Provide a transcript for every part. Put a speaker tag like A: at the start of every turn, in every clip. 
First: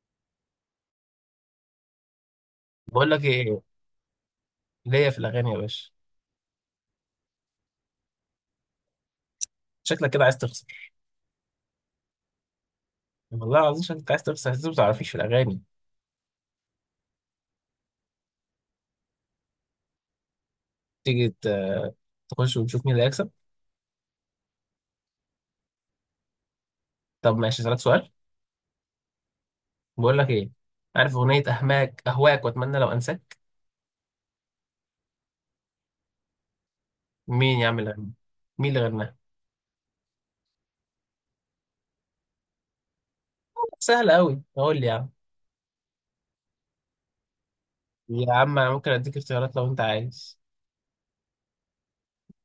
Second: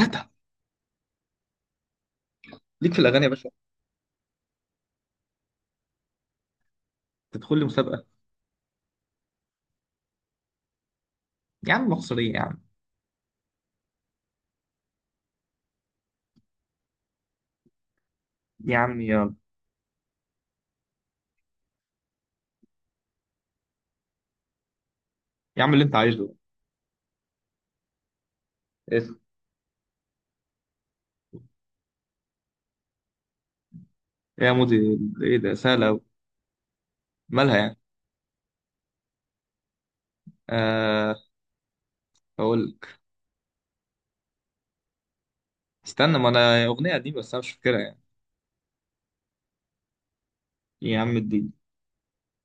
A: هاتها ليك في
B: بقول
A: الاغاني
B: لك
A: يا باشا.
B: ايه؟ ليا في الاغاني يا باشا.
A: تدخل لي مسابقه.
B: شكلك كده عايز تخسر.
A: يا عم مصريه يا عم.
B: والله العظيم شكلك عايز تخسر، انت ما تعرفيش في الاغاني.
A: يا عم يا.
B: تيجي تخش وتشوف مين اللي هيكسب.
A: يا عم اللي انت عايزه.
B: طب ماشي، اسالك سؤال.
A: ايه إيه.
B: بقول لك ايه؟ عارف اغنيه اهماك اهواك واتمنى لو انساك؟
A: يا مودي، ايه ده سهله أوي. مالها
B: مين يا
A: يعني؟
B: عم اللي غناها؟ مين اللي غناها؟
A: آه، اقول لك.
B: سهله قوي، قول لي يا عم.
A: استنى، ما انا اغنيه قديمه بس انا مش فاكرها يعني.
B: يا عم انا ممكن اديك اختيارات لو انت عايز.
A: يا عم الدين،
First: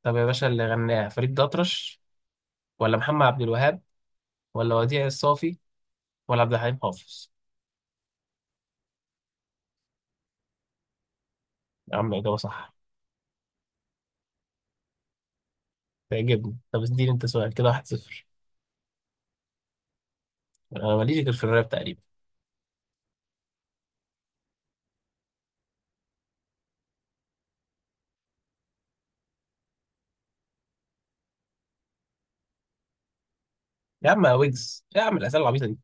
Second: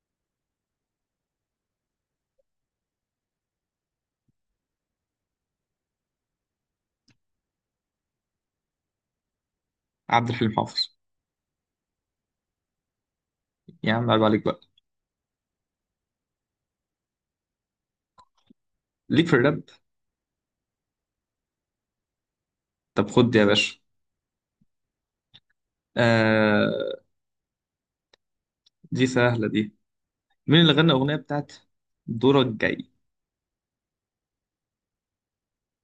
B: طب يا باشا، اللي غناها فريد الأطرش ولا محمد عبد الوهاب ولا وديع الصافي ولا عبد الحليم حافظ؟
A: عبد الحليم حافظ.
B: يا عم اجابه صح.
A: يا عم عيب عليك بقى.
B: تعجبني. طب اديني انت سؤال كده، واحد صفر.
A: ليك في الراب؟
B: انا ماليش غير في الراب تقريبا.
A: طب خد دي يا باشا. آه، دي سهله دي. مين اللي غنى الاغنيه بتاعت؟ دورك جاي.
B: يا عم يا ويجز، إيه يا عم الاسئله العبيطه دي؟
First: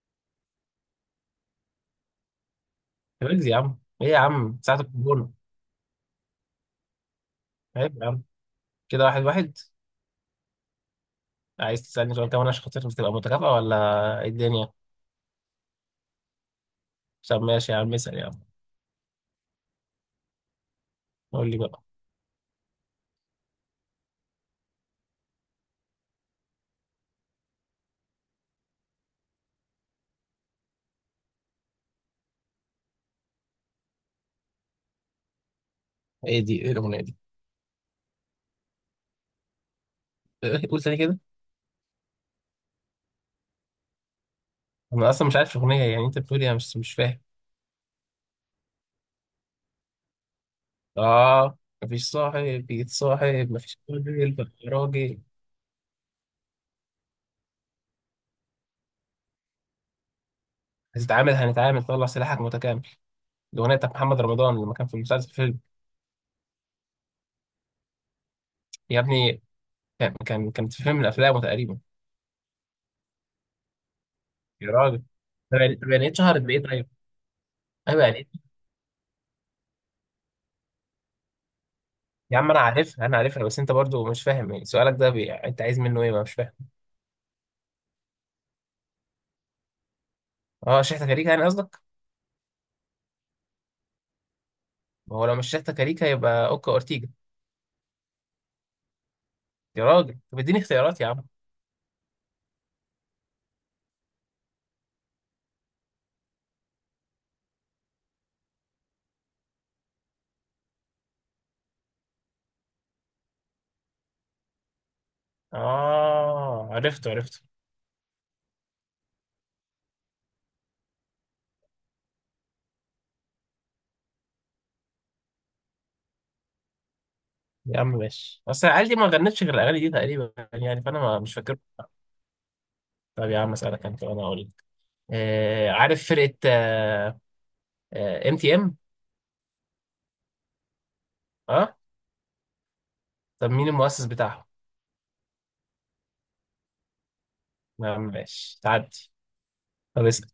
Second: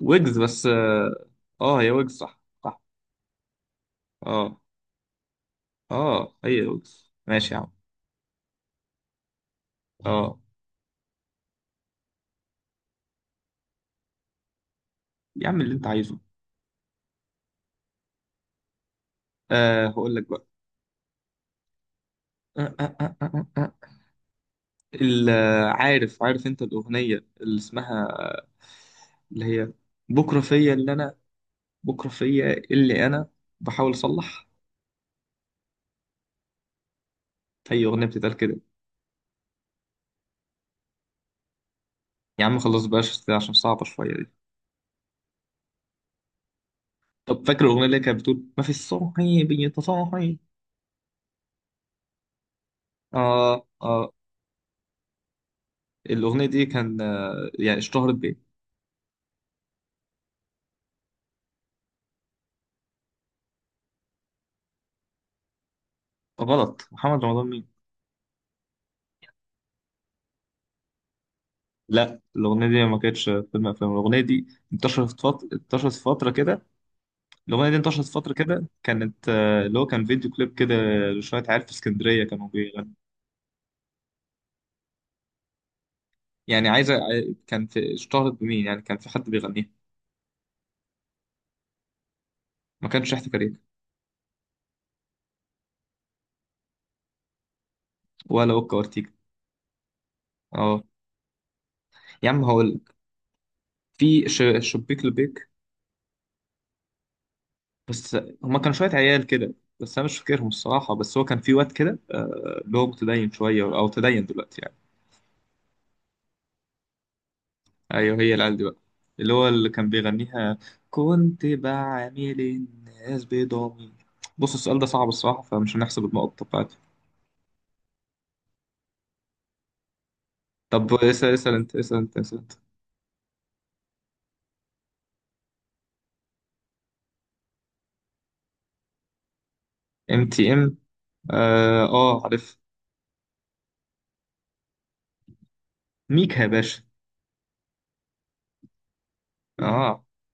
A: ويجز بس هي ويجز، صح صح.
B: يا ويجز يا عم، ايه يا عم،
A: اه
B: ساعه الكورونا؟
A: اه، هي ويجز ماشي يا عم.
B: عيب يا عم. كده واحد واحد.
A: اه،
B: عايز تسالني سؤال كمان عشان خاطر تبقى متكافئه ولا ايه الدنيا؟
A: يا عم اللي انت عايزه.
B: طب ماشي يا عم، اسال يا عم.
A: هقول لك بقى.
B: قول لي بقى.
A: آه آه آه آه آه. آه. ال- عارف، عارف انت، الأغنية اللي اسمها، اللي هي بكرة فيا اللي أنا بكرة فيا اللي أنا بحاول أصلح.
B: ايه دي؟ ايه الاغنيه دي؟
A: هي أغنية بتتقال كده.
B: قول تاني كده.
A: يا عم خلاص بقاش عشان صعبة شوية دي.
B: انا اصلا مش عارف الاغنيه، يعني انت بتقول ايه؟ مش فاهم.
A: طب فاكر الأغنية اللي كانت بتقول ما في الصاحي بيتصاحي؟
B: اه. مفيش صاحب يتصاحب،
A: آه
B: مفيش
A: آه
B: راجل بقى راجل.
A: الأغنية دي كان يعني اشتهرت بإيه؟
B: هتتعامل هنتعامل طلع سلاحك متكامل. الاغنيه بتاعت محمد رمضان، لما كان في المسلسل فيلم.
A: غلط، محمد رمضان مين؟
B: يا ابني، كانت في فيلم من افلامه تقريبا.
A: لا، الأغنية دي ما كانتش فيلم أفلام. الأغنية دي
B: يا راجل.
A: انتشرت فترة،
B: طب يعني، طب يعني إيه اتشهرت بايه طيب؟ ايوه
A: انتشرت
B: يعني
A: فترة
B: إيه؟
A: كده، كانت اللي هو كان فيديو كليب كده لشوية عيال في اسكندرية
B: يا
A: كانوا
B: عم انا
A: بيغنوا.
B: عارفها انا عارفها، بس انت برضو مش فاهم يعني. سؤالك ده انت عايز منه ايه؟ ما مش فاهم.
A: يعني كان في، اشتهرت بمين يعني؟ كان في حد بيغنيها؟
B: اه، شحتة كاريكا يعني قصدك؟
A: ما كانش شحت كارير،
B: ما هو لو مش شحتة كاريكا يبقى اوكا اورتيجا.
A: ولا وكا وارتيجا.
B: يا راجل، طب اديني
A: اه
B: اختيارات يا عم.
A: يا عم هقول لك، في شبيك لبيك بس. هما كانوا شوية عيال كده، بس أنا مش فاكرهم الصراحة. بس هو كان في واد كده اللي هو متدين شوية أو تدين دلوقتي يعني.
B: اه عرفته عرفته.
A: ايوه، هي العيال دي بقى اللي هو كان بيغنيها. كنت بعامل الناس بضمير. بص السؤال ده صعب الصراحه، فمش هنحسب النقط بتاعته.
B: يا عم ماشي، اصل العيال دي ما غنتش غير الاغاني دي تقريبا يعني،
A: طب
B: فانا ما
A: اسال،
B: مش فاكر.
A: اسال انت.
B: طب يا عم اسالك انت وانا اقول لك. آه عارف فرقه ام تي ام؟
A: ام تي ام.
B: اه MTM؟ آه؟
A: اه عارف.
B: طب مين المؤسس بتاعهم؟
A: ميكا يا باشا.
B: يا عم ماشي، تعدي.
A: اه،
B: طب اسال.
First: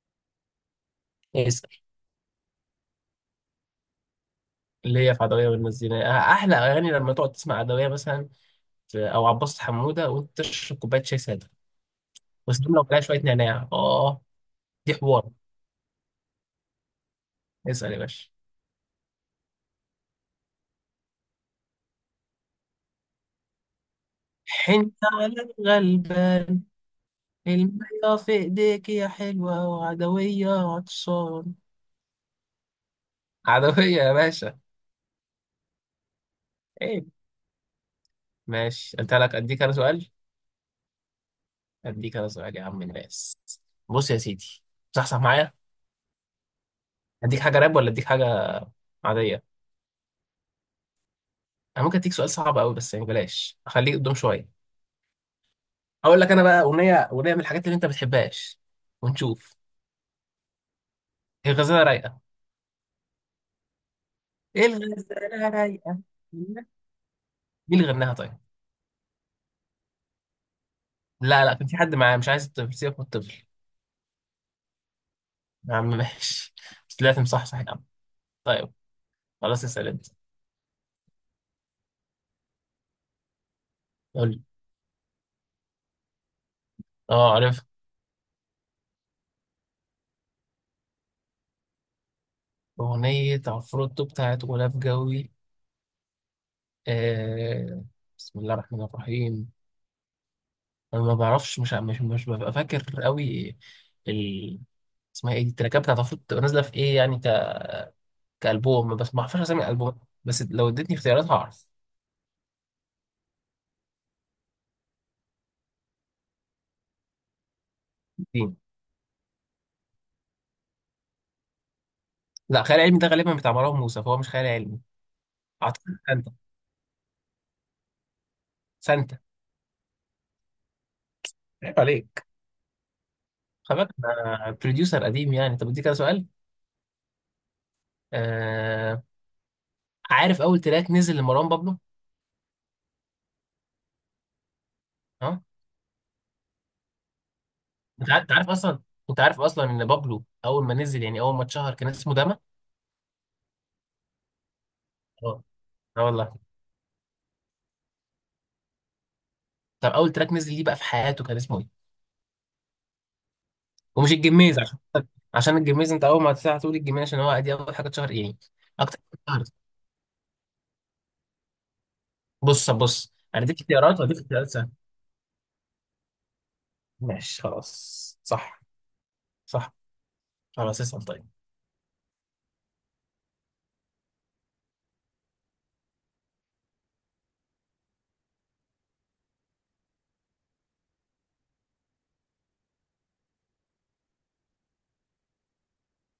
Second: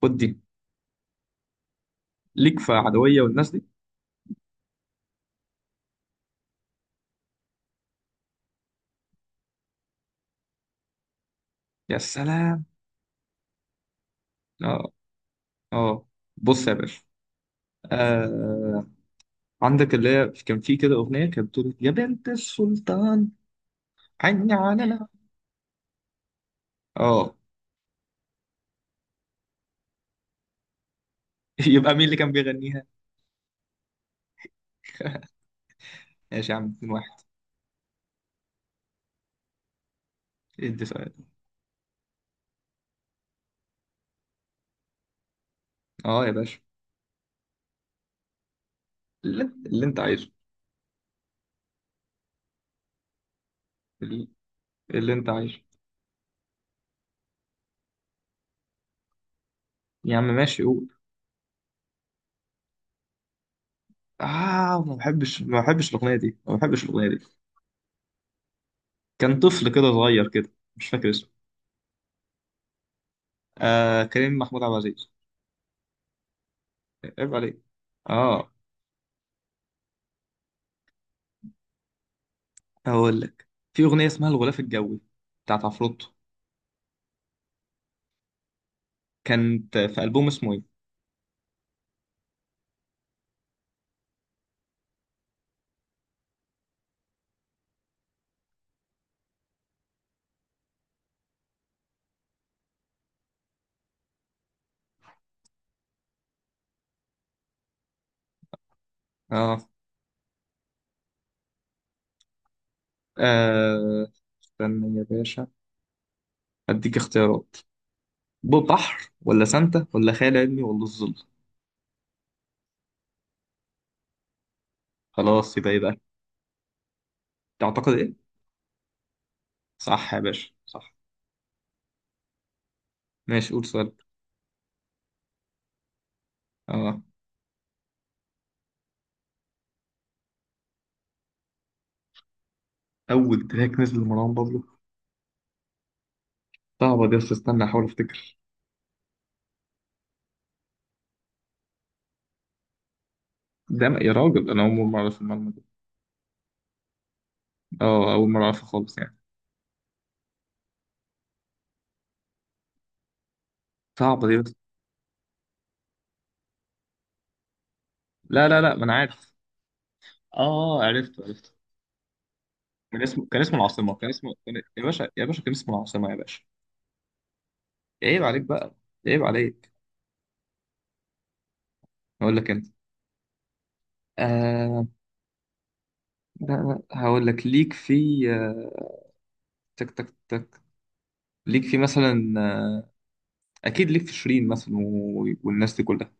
A: خد دي.
B: اسال.
A: ليك في عدويه والناس دي؟
B: ليا في عدوية والمزينة، آه، أحلى أغاني لما تقعد تسمع عدوية مثلا، أو عباس حمودة، وأنت تشرب كوباية شاي سادة
A: يا سلام.
B: وسلم لو عليها شوية نعناع آه.
A: اه
B: دي حوار.
A: اه، بص يا باشا.
B: اسأل يا باشا.
A: آه، عندك اللي هي كان في كده اغنيه كانت بتقول يا بنت السلطان، عيني
B: حنت
A: على.
B: على الغلبان.
A: اه.
B: المية في إيديك يا حلوة وعدوية عطشان.
A: يبقى مين اللي كان بيغنيها؟
B: عدوية يا باشا.
A: ماشي يا عم 2.
B: إيه؟ ماشي أنت لك، أديك أنا سؤال.
A: ادي سؤال.
B: أديك أنا سؤال يا عم الناس. بص يا سيدي، صحصح معايا.
A: اه يا باشا،
B: أديك حاجة راب ولا أديك حاجة
A: اللي,
B: عادية؟
A: اللي انت عايزه.
B: أنا ممكن أديك سؤال صعب أوي، بس يعني بلاش أخليك قدام
A: اللي,
B: شوية.
A: اللي انت عايزه.
B: هقول لك انا بقى اغنيه، اغنيه من الحاجات اللي انت ما بتحبهاش، ونشوف.
A: يا عم ماشي قول.
B: هي غزاله رايقه. ايه
A: اه، ما بحبش،
B: الغزاله رايقه؟
A: ما
B: مين
A: بحبش الاغنيه دي.
B: اللي غناها طيب؟
A: كان طفل كده صغير كده مش فاكر اسمه.
B: لا لا، كان في حد معاه، مش عايز الطفل، سيبك من الطفل.
A: آه، كريم محمود عبد العزيز.
B: يا عم ماشي بس طلعت
A: عيب
B: مصحصح
A: عليك.
B: يا عم.
A: اه،
B: طيب، خلاص اسال انت.
A: هقول لك. في اغنيه اسمها
B: قول لي.
A: الغلاف الجوي بتاعت عفروتو.
B: اه عارف،
A: كانت في البوم اسمه ايه؟
B: اغنيه عفروتو بتاعت غلاف جوي؟ آه. بسم الله الرحمن الرحيم. انا ما بعرفش، مش ببقى فاكر قوي. ال، اسمها ايه دي؟ التراكات بتاعت عفروتو بتبقى نازله في ايه يعني كألبوم؟ بس ما اعرفش اسامي
A: اه,
B: الألبوم، بس لو اديتني اختيارات هعرف.
A: آه. استنى يا باشا، اديك اختيارات.
B: اتنين.
A: بحر ولا سانتا ولا خيال علمي ولا الظل؟
B: لا، خيال علمي ده غالبا بتاع مروان موسى، فهو مش خيال علمي.
A: خلاص، يبقى
B: اعتقد
A: يبقى
B: سانتا.
A: تعتقد ايه؟
B: سانتا.
A: صح يا باشا، صح.
B: عيب عليك.
A: ماشي، قول
B: خلي بالك
A: سؤال.
B: انا بروديوسر قديم يعني. طب اديك كده سؤال.
A: اه،
B: آه... عارف اول تراك نزل لمروان بابلو؟
A: اول تراك نزل لمروان بابلو.
B: ها.
A: صعبة دي، بس استنى احاول
B: انت عارف، أنت
A: افتكر.
B: عارف اصلا. انت عارف اصلا ان بابلو اول ما نزل، يعني اول ما اتشهر كان اسمه داما.
A: يا راجل، انا اول مرة اعرف
B: اه.
A: المعلومة دي.
B: اه والله.
A: اه، اول مرة اعرفها خالص يعني.
B: طب اول تراك نزل ليه بقى في حياته كان اسمه ايه؟ ومش
A: صعبة دي بس.
B: الجميز، عشان، عشان الجميز انت اول ما هتقول الجميز عشان هو دي اول حاجه اتشهر يعني
A: لا لا لا، ما انا
B: اكتر.
A: عارف. اه، عرفت عرفت.
B: بص
A: كان
B: بص،
A: اسمه كان
B: انا
A: اسمه
B: اديك
A: العاصمة
B: اختيارات،
A: كان
B: واديك
A: اسمه
B: اختيارات
A: كان...
B: سهله.
A: يا باشا يا باشا، كان اسمه العاصمة يا باشا.
B: ماشي خلاص،
A: عيب عليك
B: صح
A: بقى. عيب عليك.
B: صح. خلاص اسال طيب.
A: اقول لك انت. آه لا لا هقول لك. ليك في آه، تك تك تك ليك في مثلا اكيد ليك في شيرين مثلا والناس دي كلها.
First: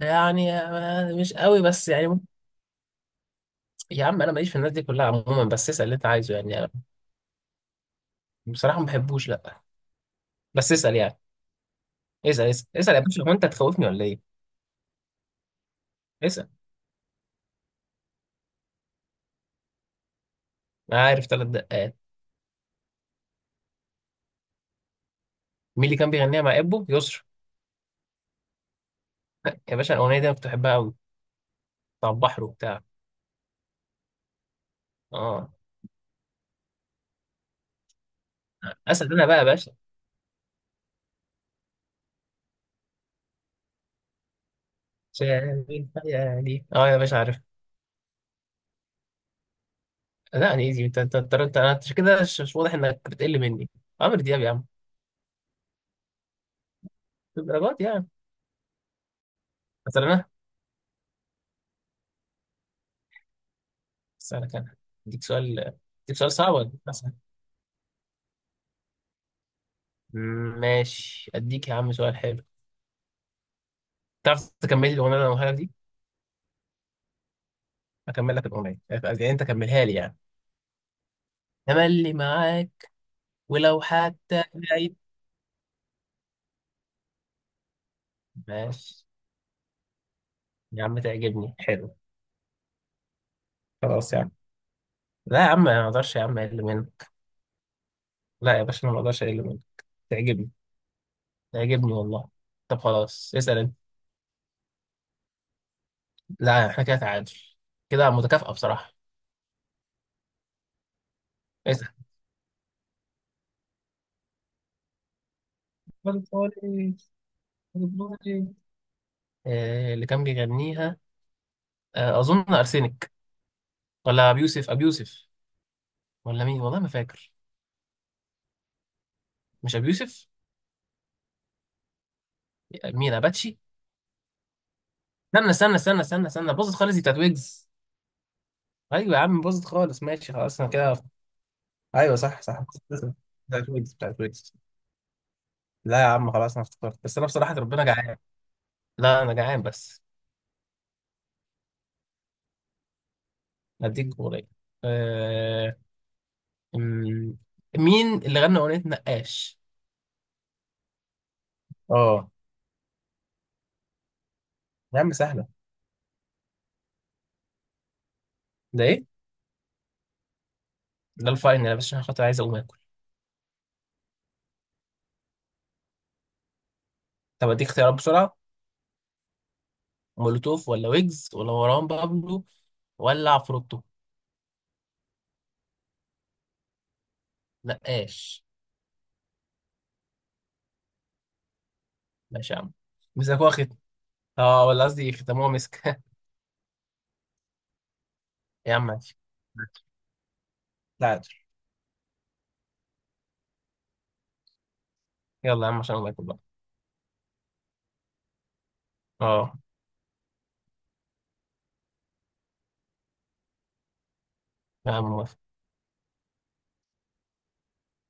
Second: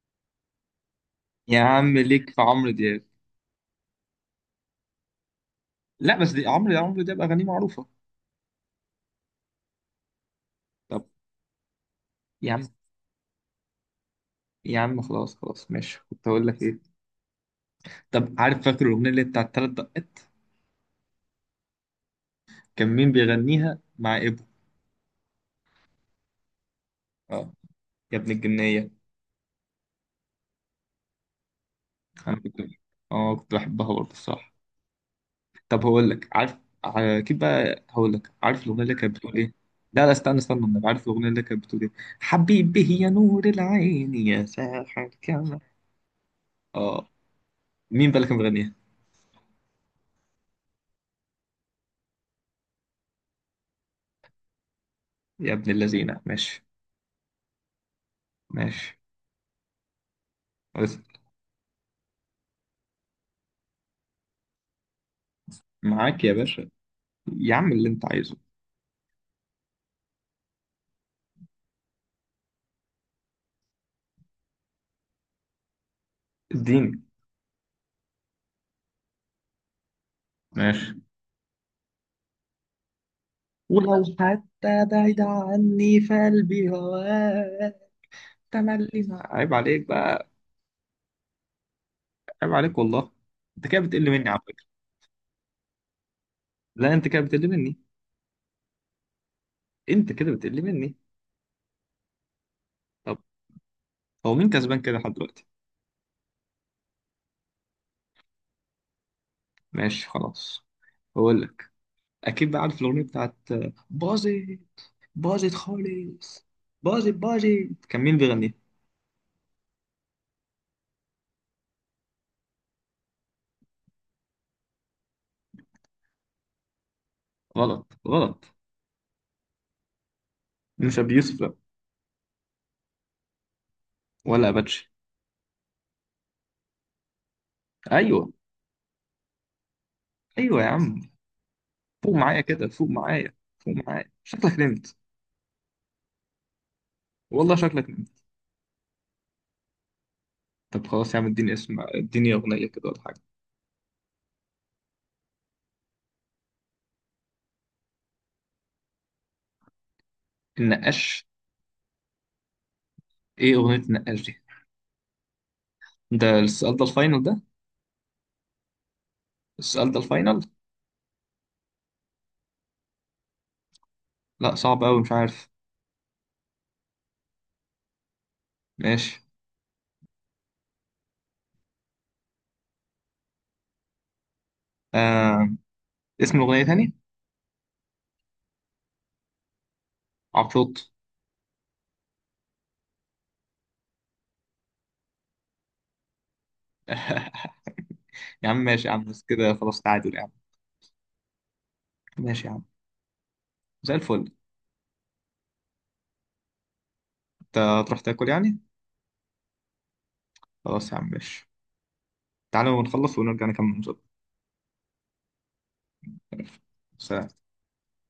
B: يعني آه، مش
A: يا
B: قوي، بس
A: عم ليك في عمرو دياب.
B: يا عم انا ماليش في الناس دي كلها عموما، بس اسال اللي انت
A: لا بس
B: عايزه
A: دي
B: يعني. أنا
A: عمرو، يا عمرو ده بأغانيه معروفة.
B: بصراحه ما بحبوش، لا، بس اسال
A: طب،
B: يعني. اسال
A: يا
B: اسال
A: عم
B: اسال يا باشا، هو انت تخوفني ولا ايه؟
A: يا عم خلاص ماشي. كنت هقول
B: اسال.
A: لك ايه؟ طب، عارف، فاكر الأغنية اللي بتاعت تلات دقات؟
B: انا عارف ثلاث دقات.
A: كان مين بيغنيها مع إبو؟
B: مين اللي كان بيغنيها مع ابو يسرا؟
A: اه، يا ابن الجنية.
B: يا باشا الاغنيه دي انا كنت بحبها قوي، بتاع
A: أنا
B: البحر
A: كنت،
B: وبتاع.
A: اه كنت بحبها برضه الصراحة.
B: اه.
A: طب هقول لك، عارف، ع- كده بقى هقول لك، عارف الأغنية اللي
B: اسال
A: كانت
B: انا
A: بتقول
B: بقى يا
A: ايه؟
B: باشا.
A: لا لا، استنى أنا عارف الأغنية اللي كانت بتقول ايه. حبيبي يا نور العين يا ساحر كمان
B: شايف خيالي، اه يا
A: اه.
B: باشا عارف.
A: مين بقى اللي كان بيغنيها؟
B: لا انا ايزي، انت انت انت انت أنت كده، مش واضح انك بتقل مني. عمرو دياب يا عم.
A: يا ابن اللذينة، ماشي.
B: في الدرجات يعني.
A: ماشي،
B: مثلا انا اسالك انا، اديك سؤال، اديك
A: معاك يا
B: سؤال صعب ولا
A: باشا.
B: إيه؟ مثلا
A: يا عم اللي انت عايزه.
B: ماشي، اديك يا عم سؤال حلو. تعرف تكمل لي الاغنيه اللي انا هقولها لك دي؟
A: اديني.
B: اكمل لك الاغنيه، يعني انت كملها لي يعني.
A: ماشي.
B: تملي معاك، ولو
A: ولو
B: حتى
A: حتى
B: بعيد.
A: بعيد عني فقلبي هواك. تملي،
B: ماشي
A: عيب عليك بقى.
B: يا عم، تعجبني حلو.
A: عيب عليك والله. انت كده بتقل
B: خلاص يا
A: مني
B: عم.
A: على فكرة.
B: لا يا عم، ما اقدرش يا عم اقل
A: لا انت
B: منك.
A: كده بتقل مني.
B: لا يا باشا، انا ما اقدرش اقل منك.
A: انت كده
B: تعجبني،
A: بتقل مني.
B: تعجبني والله. طب
A: طب
B: خلاص، اسال انت.
A: هو مين كسبان كده لحد دلوقتي؟
B: لا احنا كده تعادل. كده متكافئة بصراحة.
A: ماشي خلاص. بقول لك،
B: اسأل.
A: اكيد بقى عارف الاغنية بتاعت باظت، باظت
B: خد
A: خالص،
B: خالص.
A: باظت
B: خد
A: باظت كان مين
B: خالص.
A: بيغني؟
B: آه، اللي كان بيغنيها آه، أظن أرسنك، ولا أبي يوسف، أبي يوسف، ولا مين، والله ما فاكر.
A: غلط غلط،
B: مش أبي يوسف.
A: مش ابي يوسف لا،
B: مين، أباتشي؟
A: ولا اباتشي.
B: استنى استنى استنى استنى استنى، باظت خالص دي بتاعت ويجز.
A: ايوه.
B: أيوة يا عم، باظت خالص. ماشي خلاص،
A: ايوه يا
B: أنا كده.
A: عم. فوق
B: أيوة
A: معايا
B: صح صح.
A: كده، فوق معايا
B: بتاعت
A: فوق
B: ويجز،
A: معايا
B: بتاعت ويجز.
A: شكلك نمت.
B: لا يا عم خلاص، أنا افتكرت، بس أنا بصراحة
A: والله
B: ربنا
A: شكلك
B: جعان.
A: نمت.
B: لا أنا جعان بس.
A: طب خلاص يا عم، اديني اسم، اديني اغنيه كده ولا حاجه.
B: هديك جمهورية. أمم، مين اللي غنى اغنيه نقاش؟
A: النقاش؟
B: اه.
A: ايه اغنيه النقاش دي؟
B: يا عم سهله.
A: ده السؤال ده الفاينل ده؟
B: ده ايه؟
A: السؤال ده الفاينل؟
B: ده الفاينل يا باشا، عشان خاطر عايز اقوم اكل.
A: لا صعب قوي، مش عارف.
B: طب اديك اختيارات بسرعه.
A: ماشي.
B: مولوتوف ولا ويجز ولا مروان بابلو ولا عفروتو؟
A: آه... اسم الاغنيه تاني؟
B: نقاش.
A: عفروت.
B: ماشي يا عم. مسكوها ختم. اه، ولا قصدي ختموها مسك
A: يا عم
B: يا عم
A: ماشي، يا عم
B: ماشي.
A: بس كده خلاص تعادل يا عم.
B: لا عادي.
A: ماشي يا عم، زي الفل.
B: يلا يا عم، عشان الله يكبر.
A: انت هتروح تاكل يعني؟
B: اه.
A: خلاص يا عم، ماشي. تعالوا نخلص ونرجع نكمل المسابقه.
B: يا عم.
A: سلام.